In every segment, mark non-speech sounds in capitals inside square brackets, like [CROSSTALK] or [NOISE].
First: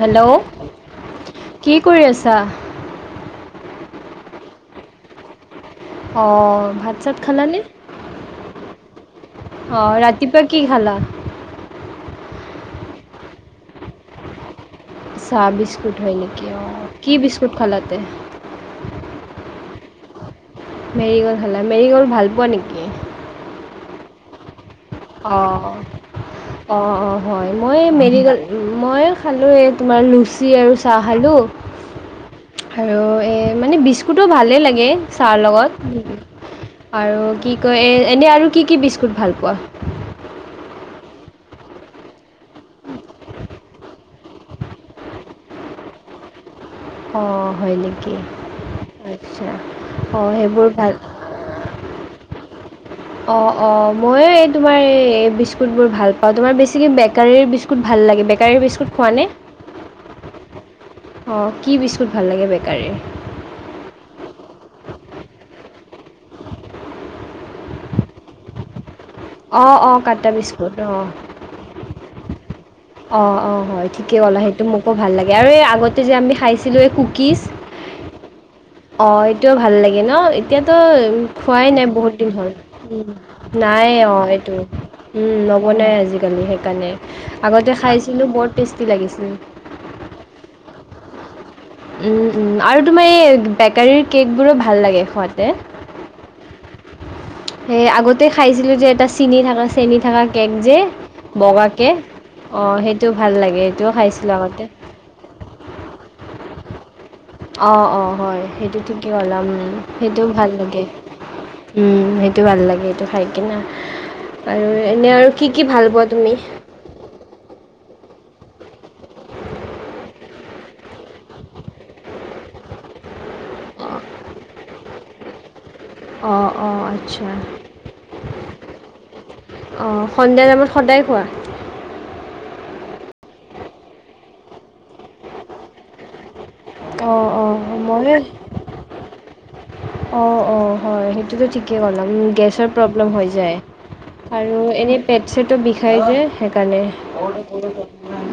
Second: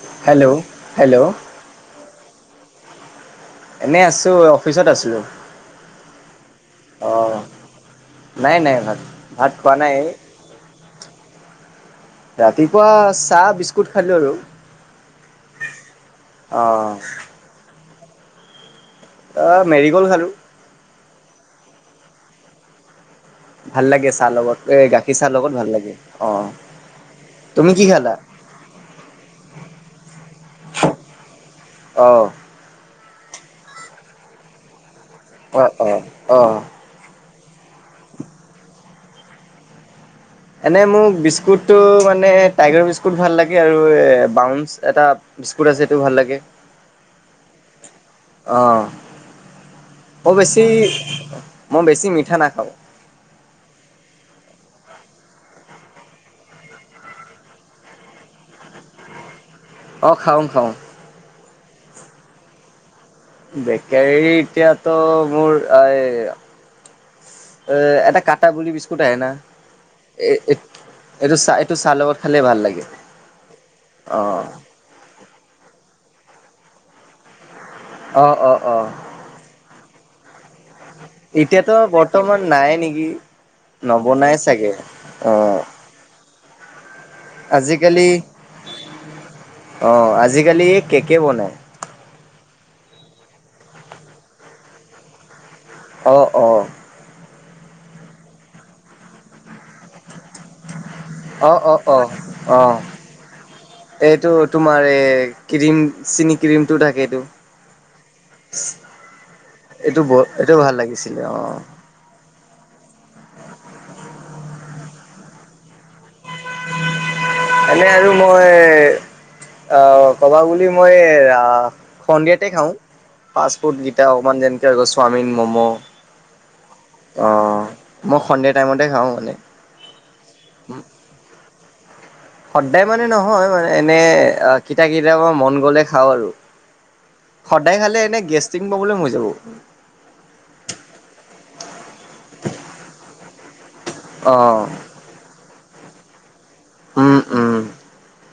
Hello hello কি কৰি আছা? এনে আছো অফিচত আছো। অ, ভাত-চাত খালানে। নাই, নাই ভাত, ভাত খোৱা অঁ নাই। ৰাতিপুৱা কি খালা ৰাতিপুৱা চাহ বিস্কুট খালো আৰু। চাহ বিস্কুট হয় নেকি অ, কি অঁ বিস্কুট খালাতে। অ, মেৰি গ'ল খালো। মেৰি গ'লড খাল মেৰিগলডাল পোৱা নেকি। ভাল লাগে চাহ লগত এ গাখীৰ চাহ লগত ভাল লাগে। অঁ অ', অ', হয় তুমি মই কি খালা মেৰিল মই খালো এই তোমাৰ লুচি আৰু চহালো। অ'। আৰু এই মানে বিস্কুটো ভালেই লাগে ছাৰৰ অঁ অঁ অঁ লগত আৰু কি কয় এনে আৰু কি, কি বিস্কুট ভাল পোৱা? এনে মোক বিস্কুটটো মানে টাইগাৰ বিস্কুট ভাল লাগে আৰু এ বাউন্চ এটা বিস্কুট আছে সেইটো ভাল লাগে। অ, হয় নেকি আচ্ছা। ম অঁ বেছি সেইবোৰ মই বেছি মিঠা নাখাওঁ। অ', অ', মইয়ো এই তোমাৰ এই বিস্কুট বোৰ ভাল পাওঁ তোমাৰ বেছ বেকাৰীৰ বিস্কুট। ভাল লাগ বেকাৰী বিস্কুট খোৱাে নে? অ, খাওঁ, খাওঁ। অ, কি বিস্কুট ভাল লাগে বেকাৰীৰ? বেকাৰী এতিয়াতো মোৰ এই অ, এটা কটা বুলি বিস্কুট আহো। অঁ অঁ কাটা এ, বিস্কুট অঁ এইটো চা এইটো চাহৰ লগত খালে ভাল লাগে। অ', অ', হয় ঠিকে অ হ'ল সেইটো মোকো ভাল লাগে আৰু এই আগতে যে আমি খাইছিলোঁ এই কুকিজ অ', অ', অ'। অ, এইটোও ভাল লাগে ন এতিয়াতো খোৱাই এতিয়াতো নাই বহুত দিন বৰ্তমান হ'ল। নাই নেকি নাই অ, নবনাই এইটো চাগে অ উম, নবনাই আজিকালি সেইকাৰণে আগতে আজিকালি খাইছিলোঁ বৰ টেষ্টি লাগিছিল। অ, আজিকালি এই কেকে বনাই উম, উম, আৰু তোমাৰ এই বেকাৰীৰ কেক বোৰো ভাল লাগে খোৱাতে। অ', অ'। সেই আগতেই খাইছিলোঁ যে এটা চেনি থকা চেনি থকা কেক যে অ অ বগাকে অ অ, সেইটো ভাল লাগে সেইটোও খাইছিলোঁ আগতে। আৰে ক্ৰীম, চিনি ক্ৰীমটো থাকেটো। অ', অ', হয়, সেইটো ঠিকেই ওলাম, এইটো সেইটোও ভাল এইটো লাগে। লাগিছিলে অ সেইটো ভাল লাগে এইটো খাই কিনা আৰু এনেই আৰু কি, কি ভাল পোৱা তুমি? এনেই আৰু মই অ', ক'বা বুলি মই সন্ধিয়াতে খাওঁ। ফাষ্ট ফুডকিটা অকণমান যেনেকে হৈ গ'ল চাওমিন, ম'ম'। অঁ অঁ আচ্ছা অ', মই সন্ধিয়া টাইমতে খাওঁ মানে। অ', সন্ধিয়া টাইমত সদায় খোৱা? সদায় মানে নহয় মানে, এনে কিটা কিটাবা মন গ'লে খাওঁ আৰু। অঁ অঁ সদায় খালে এনে গেষ্টিং প্ৰব্লেম হৈ যাব। অ', অ', হয়, সেইটোতো ঠিকেই ক'লা উম, গেছৰ প্ৰব্লেম হৈ যায়। অঁ আৰু এনেই পেট চেটো বিষাই যে। সেইকাৰণে উম উম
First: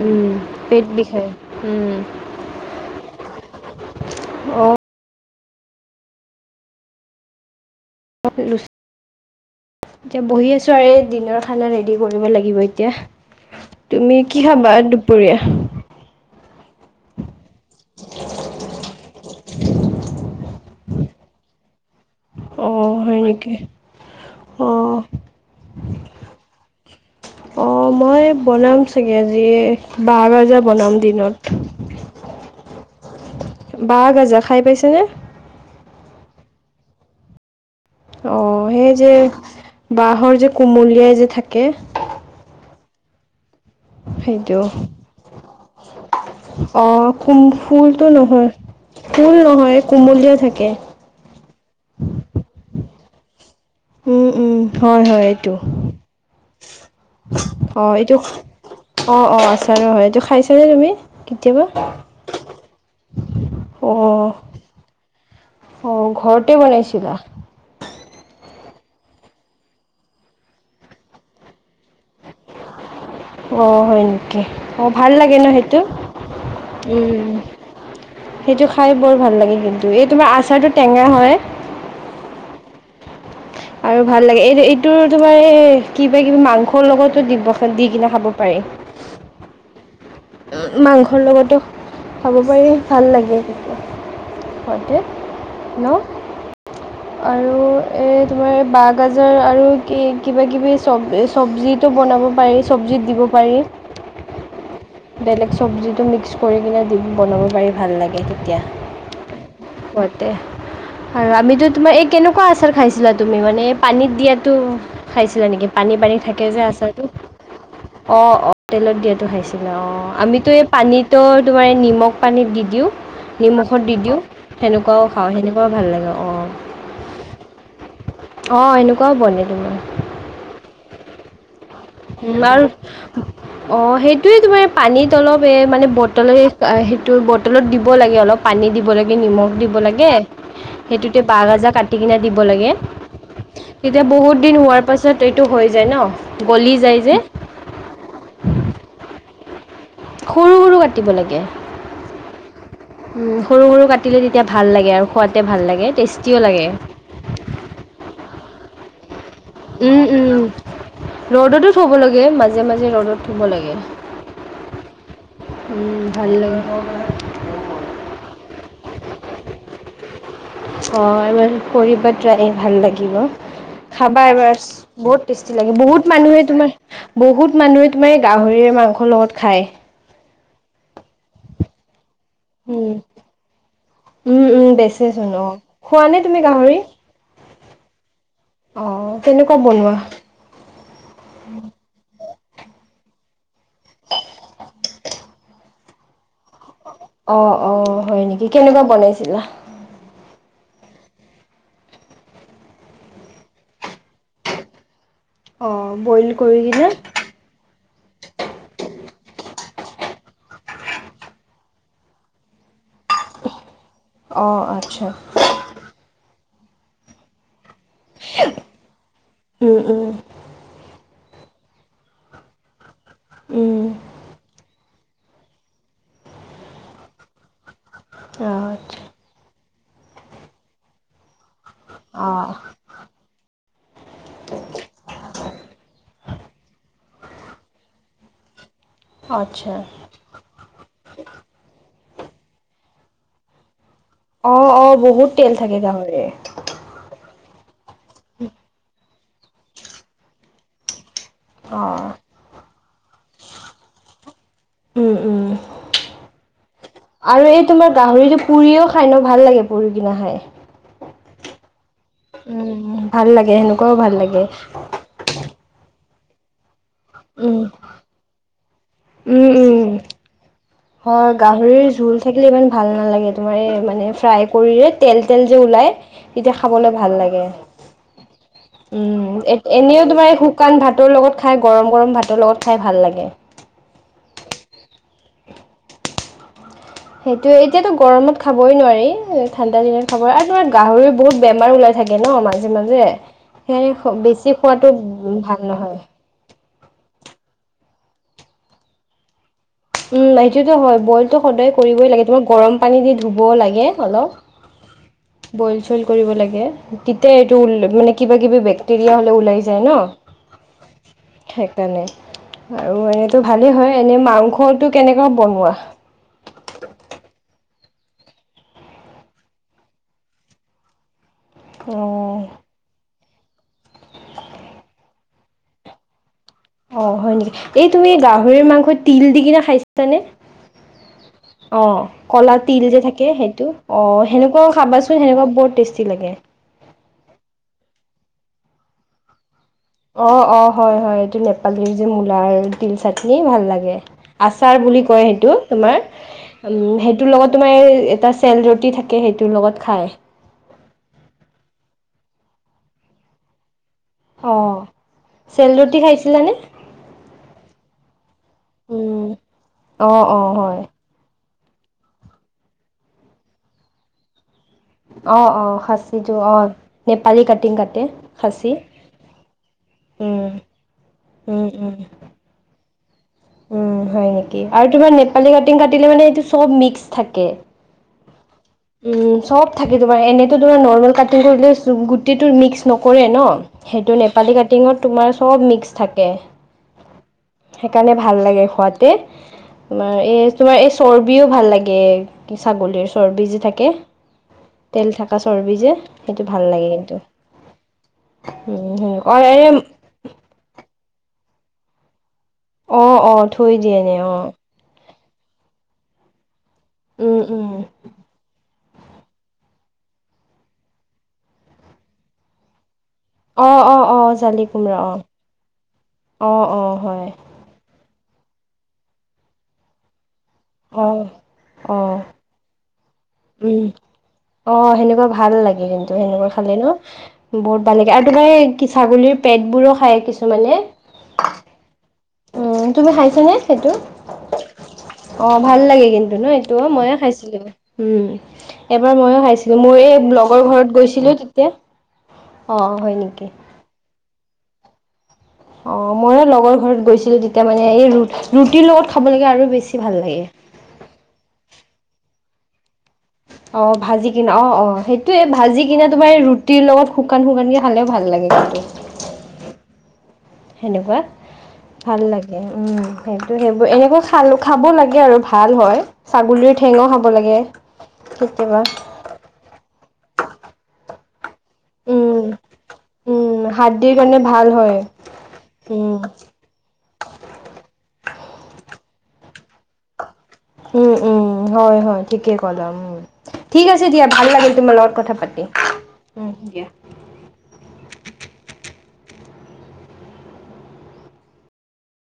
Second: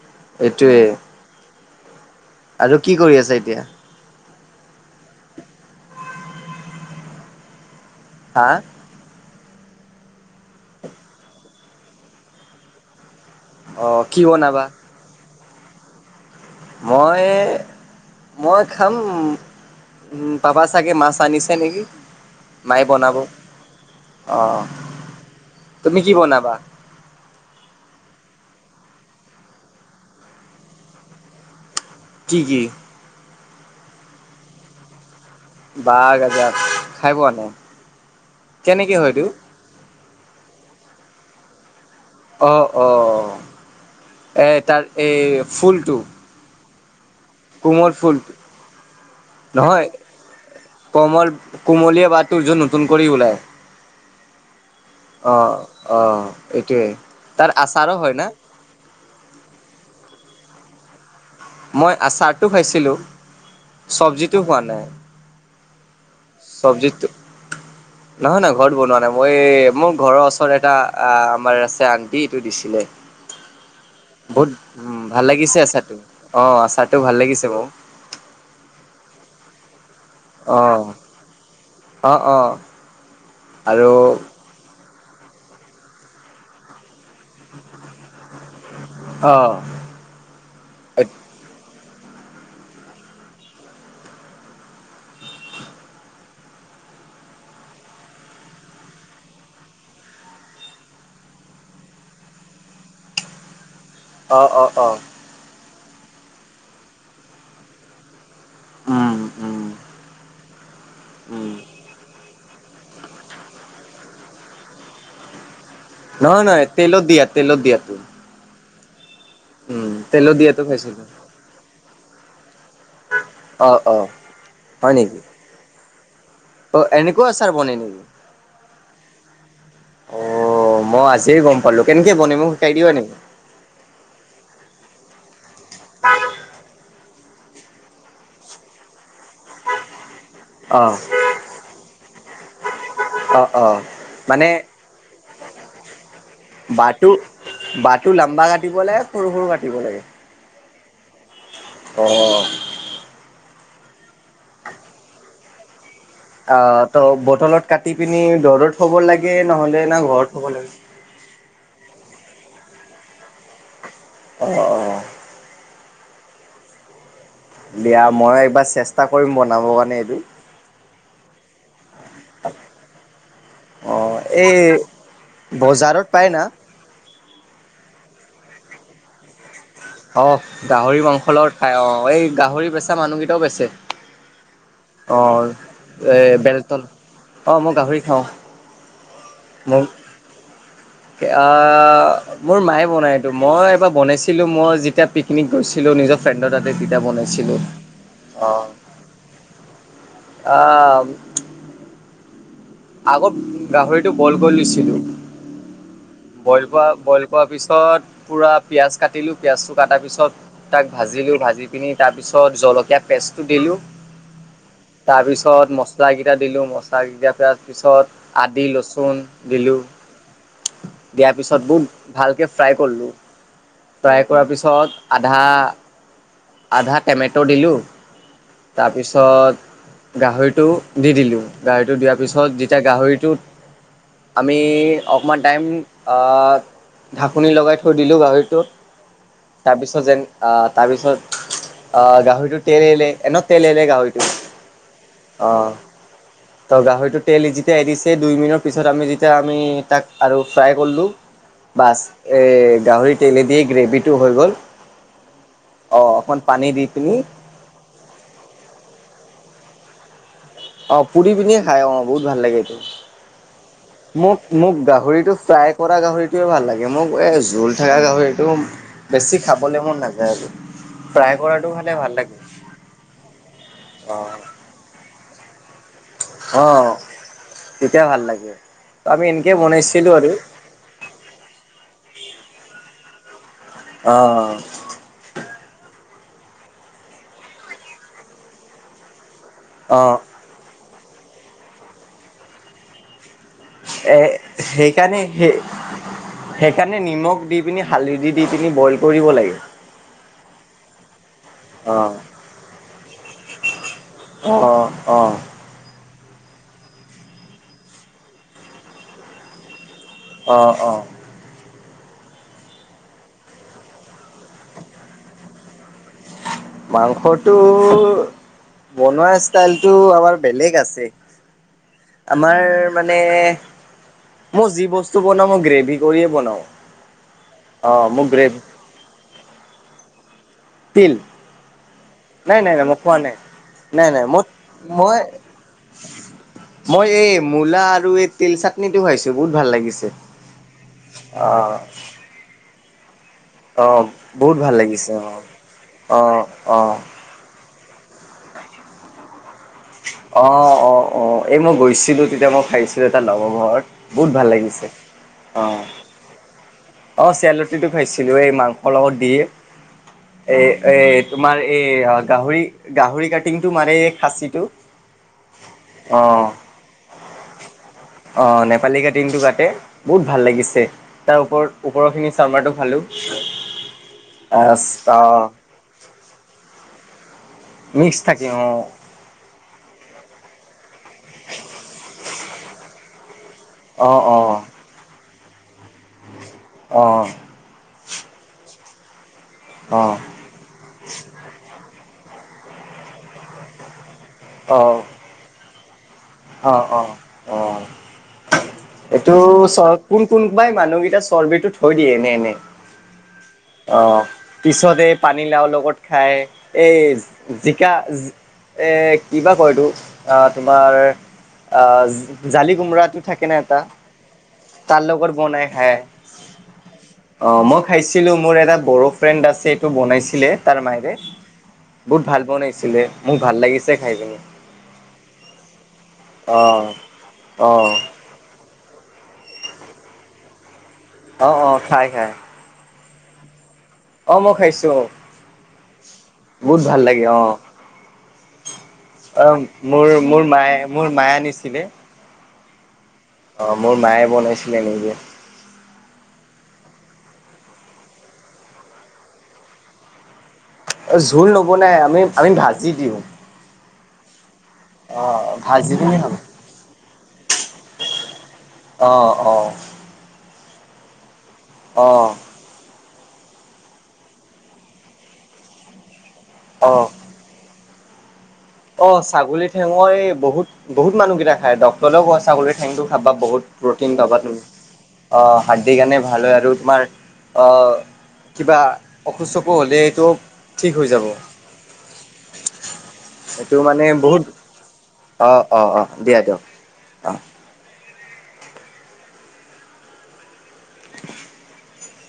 উম, এইটোৱে পেট বিষাই উম। আৰু কি কৰি আছা এতিয়া? অ'। হা [INAUDIBLE] এতিয়া বহি আছোঁ আৰু দিনৰ খানা ৰেডি কৰিব লাগিব এতিয়া। অঁ তুমি কি বনাবা? খাবা দুপৰীয়া? মই, মই খাম উম, পাবা চাগে মাছ আনিছে নেকি? মায়ে অঁ বনাব, হয় নেকি অ', তুমি কি বনাবা? [INAUDIBLE] অ', মই বনাম চাগে আজি [UNINTELLIGIBLE] বনাম দিনত। কি, কি? বাঁহৰ গাজা খাই পাইছানে? বাঁহৰ গাজা খাই পোৱা নাই। অ', সেই কেনেকে যে হয়তো বাঁহৰ যে কোমলিয়াই যে থাকে। অ', অ', এই সেইটো তাৰ এই ফুলটো! অ', কুম কোমল ফুলতটো ফুলটো নহয়, ফুল নহয় কোমলীয়া থাকে। কমল-কোমলীয়া বাঁহটোৰ য নতুন কৰি ওলায়। উম, উম, হয়, হয়, অ এইটো। অ এইটোৱে তাৰ আচাৰো অ', হয় এইটো না অ', অ', আচাৰো হয়, এইটো খাইছানে তুমি? কেতিয়াবা মই আচাৰটো খাইছিলোঁ, অঁ চবজিটো খোৱা নাই। অ', ঘৰত চবজিটো [INAUDIBLE] নহয়, নহয় ঘৰত বনোৱা নাই। মই মোৰ ঘৰৰ ওচৰত এটা আমাৰ আছে আণ্টি এইটো দিছিলে। অ', হয় নেকি? বহুত অ', উম ভাল লাগে ন লাগিছে সেইটো আচাৰটো অ আচাৰটো ভাল উম। লাগিছে মোক সেইটো খাই বৰ ভাল লাগে কিন্তু, এই তোমাৰ অ আচাৰটো টেঙা হয়। অ', অ'। আৰু ভাল লাগে এইটো এই টো তোমাৰ এ, কিবা কিবি মাংসৰ লগতো দিব, দি কিনে খাব পাৰি। অ'। মাংসৰ লগতো খাব পাৰি ভাল লাগে [UNINTELLIGIBLE] [UNINTELLIGIBLE] ন! আৰু এই তোমাৰ বাঁহ গাজাৰ আৰু কি-কিবা কিবি চব- চবজিত টো বনাব পাৰি চবজিত দিব পাৰি। অ', অ', অ'। বেলেগ চবজিটো মিক্স কৰি কিনে দি, বনাব পাৰি ভাল লাগে [UNINTELLIGIBLE] উম, উম। ঘ আৰু উম, আমিতো তোমাৰ এই কেনেকুৱা আচাৰ খাইছিলা তুমি মানে পানীত দিয়াতো খাইছিলা নেকি পানী পানী নহয় থাকে যে নহয় তেলত আচাৰটো দিয়া তেলত দিয়াটো অ অ তেলত দিয়াটো খাইছিলো উম, অঁ তেলত আমিতো দিয়াটো এই খাইছিলো। পানীতো তোমাৰ নিমখ পানীত দি দিওঁ অ', নিমখত দি অ', দিওঁ হয় সেনেকুৱাও নেকি খাওঁ সেনেকুৱাও ভাল লাগে অঁ অ', এনেকুৱা আচাৰ বনে নেকি? অ এনেকুৱাও বন তোমাৰ অ মই আজিয়ে গম পালো কেনেকে বন মোক শিকাই দিবা নেকি অ সেইটোয়ে তোমাৰ পানীত অলপ এ মানে বটলে ত বটলত দিব লাগে অলপ পানী দিব লাগে নিমখ দিব লাগে অ', সেইটোতে বাহ গাজা কাটি কিনে দিব লাগে অ', অ', তেতিয়া বহুত মানে দিন হোৱাৰ পাছত এইটো হৈ যায় ন গলি যায় বাতু যে বাতু লাম্বা কাটিব লাগে সৰু সৰু কাটিব লাগে সৰু সৰু কাটিব লাগে অ উ সৰু সৰু কাটিলে তেতিয়া ভাল লাগে আৰু খোৱতে ভাল লাগে টেষ্ট অ ত বটলত কাটি পিনি দৰত থ'ব লাগে নহলে না ঘৰত থ'ব লাগে ৰ'দতো থ'ব লাগে মাজে মাজে ৰ'দত থব লাগে অ অ ভাল লাগে দিয়া মই একবাৰ চেষ্টা কৰিম বনাব কাৰণে এইটো অ এবাৰ কৰিবা ত্ৰায় ভাল লাগিব অ', খাবা এই এবাৰ বহুত টেষ্টি লাগে বজাৰত বহুত পায় না? মানুহে তোমাৰ বহুত মানুহে তোমাৰ এই গাহৰি মাংসৰ লগত খায় অ গাহৰি মাংসলৰ খাই অ এই গাহৰি উম বেচা মানুহকেইটাও বেচে উম উম অ বেচেচোন অঁ খোৱানে এ তুমি গাহৰি বেলতল অঁ মই গাহৰি খাওঁ অ তেনেকুৱা বনোৱা এ আহ মোৰ মায়ে বনাইটো মই এবাৰ বনাইছিলো মই যেতিয়া পিকনিক গৈছিলো নিজৰ ফ্ৰেণ্ডৰ তাতে যি অ বনাইছিলো অ হয় নেকি কেনেকুৱা বনাইছিলা অ আগত গাহৰিটো বইল কৰি দিছিলো অ কৰি বইল কিনে বল খোৱাৰ পিছত পূৰা পিঁয়াজ কাটিলোঁ পিঁয়াজটো কটাৰ পিছত তাক ভাজিলো ভাজি পিনি তাৰ পিছত জলকীয়া পেষ্টটো দিলো অ আচ্ছা তাৰ পিছত মছলা কেইটা দিলো মছলা কিটাৰ পি পিছত আদি লচুন উম দিলোঁ উম দিয়াৰ পিছত বহু ভালকৈ ফ্ৰাই কৰিলোঁ উম ফ্ৰাই কৰাৰ পিছত আধা আধা টেমেট' দিলোঁ আচ্ছা তাৰপিছত গাহৰিটো দি দিলোঁ গাহৰিটো দিয়াৰ অ পিছত যেতিয়া গাহৰিটো আমি অকণমান টাইম ঢাকনি লগাই থৈ দিলোঁ গাহৰিটোত আচ্ছা তাৰপিছত যেন আহ তাৰ পিছত আহ গাহৰিটো তেল এলে এন তেলেৰে গাহৰি অ অ বহুত অ তেল থাকে গাহৰিৰ ত গাহৰিটো তেল যেতিয়া এৰিছে দুই মিনিৰ পিছত আমি যেতিয়া আমি তাক আৰু ফ্ৰাই কৰিলোঁ অ বাছ এ গাহৰি তেলে দিয় গ্ৰেভিটো হৈ গ'ল উম উম অ অকমান পানী দি পিনি আৰু এই তোমাৰ গাহৰিতো পুৰিও খাই ন ভাল লাগে পুৰি কিনা খাই অ পুৰি পিনিয়ে খাই অ বহুত ভাল লাগে উম ভাল লাগে সেনেকুৱাও ভাল এইটো লাগে মোক মোক গাহৰিটো ফ্ৰাই কৰা গাহৰিটোৱে ভাল লাগে, মোক এ উম জোল থকা গাহৰিটো বেছি উম উম খাবলৈ মন নাযায় আৰু। হয়, ফ্ৰাই কৰাটো গাহৰিৰ খালে ভাল জোল লাগে থাকিলে ইমান ভাল নালাগে তোমাৰ মানে অ ফ্ৰাই কৰিলে, তেল তেল যে ওলাই, তেতিয়া অ খাবলৈ ভাল লাগে। তেতিয়া ভাল লাগে। উ, আমি এনেকে এনেও বনাইছিলো তোমাৰ আৰু এই শুকান ভাতৰ লগত খাই গৰম গৰম ভাতৰ লগত খাই ভাল লাগে। অ। সেইটোৱে। এতিয়াতো গৰমত খাবই নোৱাৰি, ঠাণ্ডা অ দিনত খাব আৰু তোমাৰ গাহৰিৰ বহুত বেমাৰ ওলাই থাকে ন'! মাজে, মাজে। সেয়ে, এ বেছি খোৱাতো সেইকাৰণে সেই ভাল নহয়। সেইকাৰণে নিমখ দি পিনি, হালধি দি পিনি, বইল কৰিব লাগে। উম সেইটোতো হয় বইলটো সদায় কৰিবই অ', লাগে। তোমাৰ গৰম পানী দি ধুবও লাগে অলপ অ', অ। বইল চইল কৰিব লাগে। তেতিয়া এইটো মানে কিবা কিবি বেক্টেৰিয়া হ'লে ওলাই যায় ন'! অ, অ। সেইকাৰণে, আৰু এনেতো ভালেই হয় এনে মাংসটো কেনেকা বনোৱা? মাংসটো, বনোৱাৰ ষ্টাইলটো আমাৰ বেলেগ আছে। অ'। আমাৰ মানে, মই যি বস্তু বনাওঁ মই গ্ৰেভি কৰিয়ে বনাও। অ' হয় নেকি! এই তুমি গাহৰিৰ মাংসত তিল দি কিনে খাইছানে? তিল অ, ক'লা নাই নাই তিল নাই মই যে খোৱা থাকে নাই। সেইটো, অ' নাই নাই মই সেনেকুৱাও মই খাবাচোন সেনেকুৱা বৰ টেষ্টি লাগে। মই এই মূলা আৰু এই তিল চাটনিটো খাইছো। বহুত ভাল লাগিছ অ, অ, হয়, হয়, এইটো নেপালীৰ যে মূলাৰ তিল চাট নেই ভাল লাগে। অ', বহুত ভাল আচাৰ বুলি লাগিছে কয় অ', সেইটো তোমাৰ, অ', উম্ অ'। সেই সেইটোৰ লগত তোমাৰ, এই এটা চেল ৰুটি থাকে সেইটোৰ লগত খাই। অ' অ, অ। এই মই গৈছিলো, তেতিয়া মই খাইছিলো এটা লগৰ ঘৰত বহুত ভাল অ লাগিছে, অ চেল ৰুটি খাইছিলানে? অ' চেলৰুটিটো খাইছিলো। এই মাংসৰ লগত উম দিয়ে, অ অ এ, হয় এ, তোমাৰ এই গাহৰি গাহৰি কাটিংটো মানে, এই খাচীটো অ অ খাচীটো আহ, অ নেপালী কাটিং কাটে আহ খাচী নেপালী কাটিংটো কাটে। বহুত ভাল উম লাগিছে। তাৰ উম ওপৰত, উম ওপৰৰখিনি চামৰাটো খালোঁ। উম হয় নেকি? আৰু তোমাৰ নেপালী কাটিং কাটিলে মানে এইটো চব মিক্স থাকে। মিক্সছ থাকে, অ। উম্, চব থাকে তোমাৰ। এনেইতো ধৰা, নৰ্মেল কাটিং কৰিলে গোটেইটো মিক্স নকৰে ন'। সেইটো অ', নেপালী অ', কাটিঙত তোমাৰ চব মিক্স থাকে। অ। সেইকাৰণে ভাল লাগে খুৱাতে, তোমাৰ অ', এই তোমাৰ এই চৰ্বিও ভাল লাগে ছাগলীৰ, চৰ্বি যে থাকে, অ', তেল থাক পা চৰ্বি যে, সেইটো ভাল অ, লাগে অ, কিন্তু অ, উম, এইটো সেনেকুৱা এ চ কোন কোনবাই মানুহকেইটা চৰ্বিটো থৈ দিয়ে এনে এনেই। অ, অ, থৈ দিয়ে এনেই অ। পিছত এই পানীলাওৰ লগত খাই, উম, এই উম, জিকা এ কিবা কয় এইটো! আহ তোমাৰ জালি কোমৰাটো থাকে না এটা, অ', অ', অ', জালি কোমৰা তাৰ অ', লগত বনাই খাই। অ', অ', হয়। অ মই খাইছিলোঁ, মোৰ এটা বড়' ফ্ৰেণ্ড আছে। এইটো বনাইছিলে তাৰ মাইৰে। অঁ অঁ বহুত ভাল বনাইছিলে, মোক ভাল লাগিছে খাই পিনি। তা অ সেনেকুৱা ভাল লাগে কিন্তু সেনেকুৱা খালে অ', ন বহুত অ', ভাল লাগে তোমাৰ এই ছাগলীৰ পেটবোৰো খায় কিছুমানে অ অ খাই খাই উ তুমি খাইছ নে সেইটো অ মই খাইছো অ অ ভাল লাগে কিন্তু ন এইটো মইয়ে খাইছিলো অ', উম এবাৰ ময়ো অ', খাইছিলো মোৰ এই লগৰ মায়ে ঘৰত মোৰ গৈছিলো মায়ে তেতিয়া আনিছিলে অ হয় নেকি অ মোৰ মায়ে বনাইছিলে এনেকৈ অ মইয়ে লগৰ ঘৰত গৈছিলো তেতিয়া মানে এই ৰুটিৰ লগত খাবলৈকে আৰু বেছি ভাল লাগে জোল নব নাই আমি আমি ভাজি দিওঁ অ ভাজি কিনা অ অ সেইটোয়ে ভাজি কিনা তোমাৰ টিৰ লগ শুকান শুকানকৈ খালেও ভাল লাগে সেইটো অ অ সেনেকুৱা অ ভাল লাগে উম সেইটো সেইবোৰ এনেকৈ খাল খাব লাগে আৰু ভাল হয় ছাগলীৰ অ ঠেঙ খাব লাগে কেতিয়াবা অ ছাগলী ঠেঙই বহুত বহুত মানুহকেইটা খাই দ তলেও ক উম ছাগলীৰ ঠেংটো খাবা উম বহুত প্ৰ'টিন হাৰ্দিৰ পাবা কাৰণে তুমি ভাল হয় অ হাৰ্দিৰ উম গানে ভাল হয় আৰু তোমাৰ কিবা অসুস্থ চকু হ'লেইটো উম উম হয় হয় ঠিকে কদম উম এইটো ঠিক আছে মানে দিয়া বহুত ভাল লাগিল তুমাৰ লগত কথা অ পাতি অ অ উ দিয়ক দিয়া অ [UNINTELLIGIBLE]